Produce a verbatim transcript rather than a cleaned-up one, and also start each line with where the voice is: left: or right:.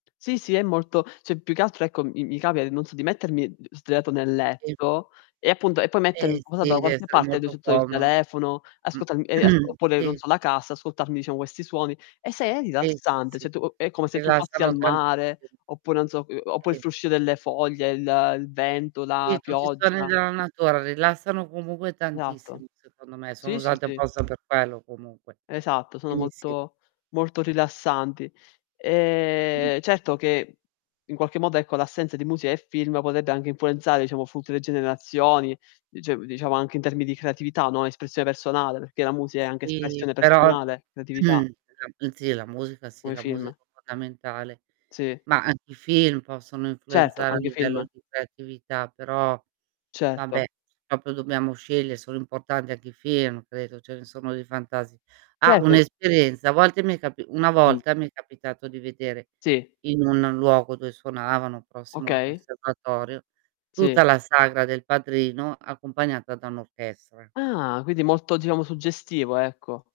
left: Sì, sì è molto ceh, più che altro, ecco, mi mi capita non so di mettermi d sdraiato nel
right: Sì.
left: letto e appunto e poi metto in
right: Eh
left: comodato
right: si,
left: da qualche
right: dev'essere
left: parte,
right: molto
left: [unintelligible] il
right: comono.
left: telefono,
right: Mh,
left: ascoltarmi ehm, as oppure non
right: sì.
left: so la cassa, ascoltarmi diciamo questi suoni. E se è
right: Sì, sì,
left: rilassante,
right: sì.
left: ceh, tu uhm, è come se tu fossi
right: Rilassano
left: al
right: tantissimo.
left: mare oppure, non so uhm, oppure
right: E
left: il
right: i
left: fruscio delle foglie, il il vento, la
right: Sì, tutti i suoni
left: pioggia.
right: della natura rilassano comunque tantissimo
left: eatto.
right: secondo me, sono
left: Sì, sì,
right: usate
left: sì.
right: apposta per quello comunque.
left: Esatto, sono
right: Quindi, sì.
left: molto molto rilassanti.
right: Mh-mh.
left: Ehm, certo che in qualche modo ecco l'assenza di musica e film podebbe anche influenzare diciamo futue generazioni, dice diciamo anche in termini di creatività, no. Espressio personale, perché la musica è anche
right: Sì,
left: espressione
right: però
left: personale, creatività.
right: e la uhm, sì, la musica sì
left: Come
right: la musica
left: film.
right: è fondamentale.
left: Sì.
right: Ma anche i film possono
left: Certo,
right: influenzare a
left: anghe i film.
right: livello di creatività però vabbè,
left: Certo.
right: propio dobbiamo sceglie sono importanti anche i film, credo, ce ne sono dei fantasi ah,
left: Cert
right: un'esperienza: a volte mi è capi una
left: Mh.
right: volta mi è capitato di vedere
left: Sì.
right: in un luogo dove suonavano prossimo al
left: Okay.
right: conservatorio, tutta
left: Sì.
right: la sagra del padrino accompagnata da un'orchestra.
left: Ah, quindi molto diciamo suggestivo ecco.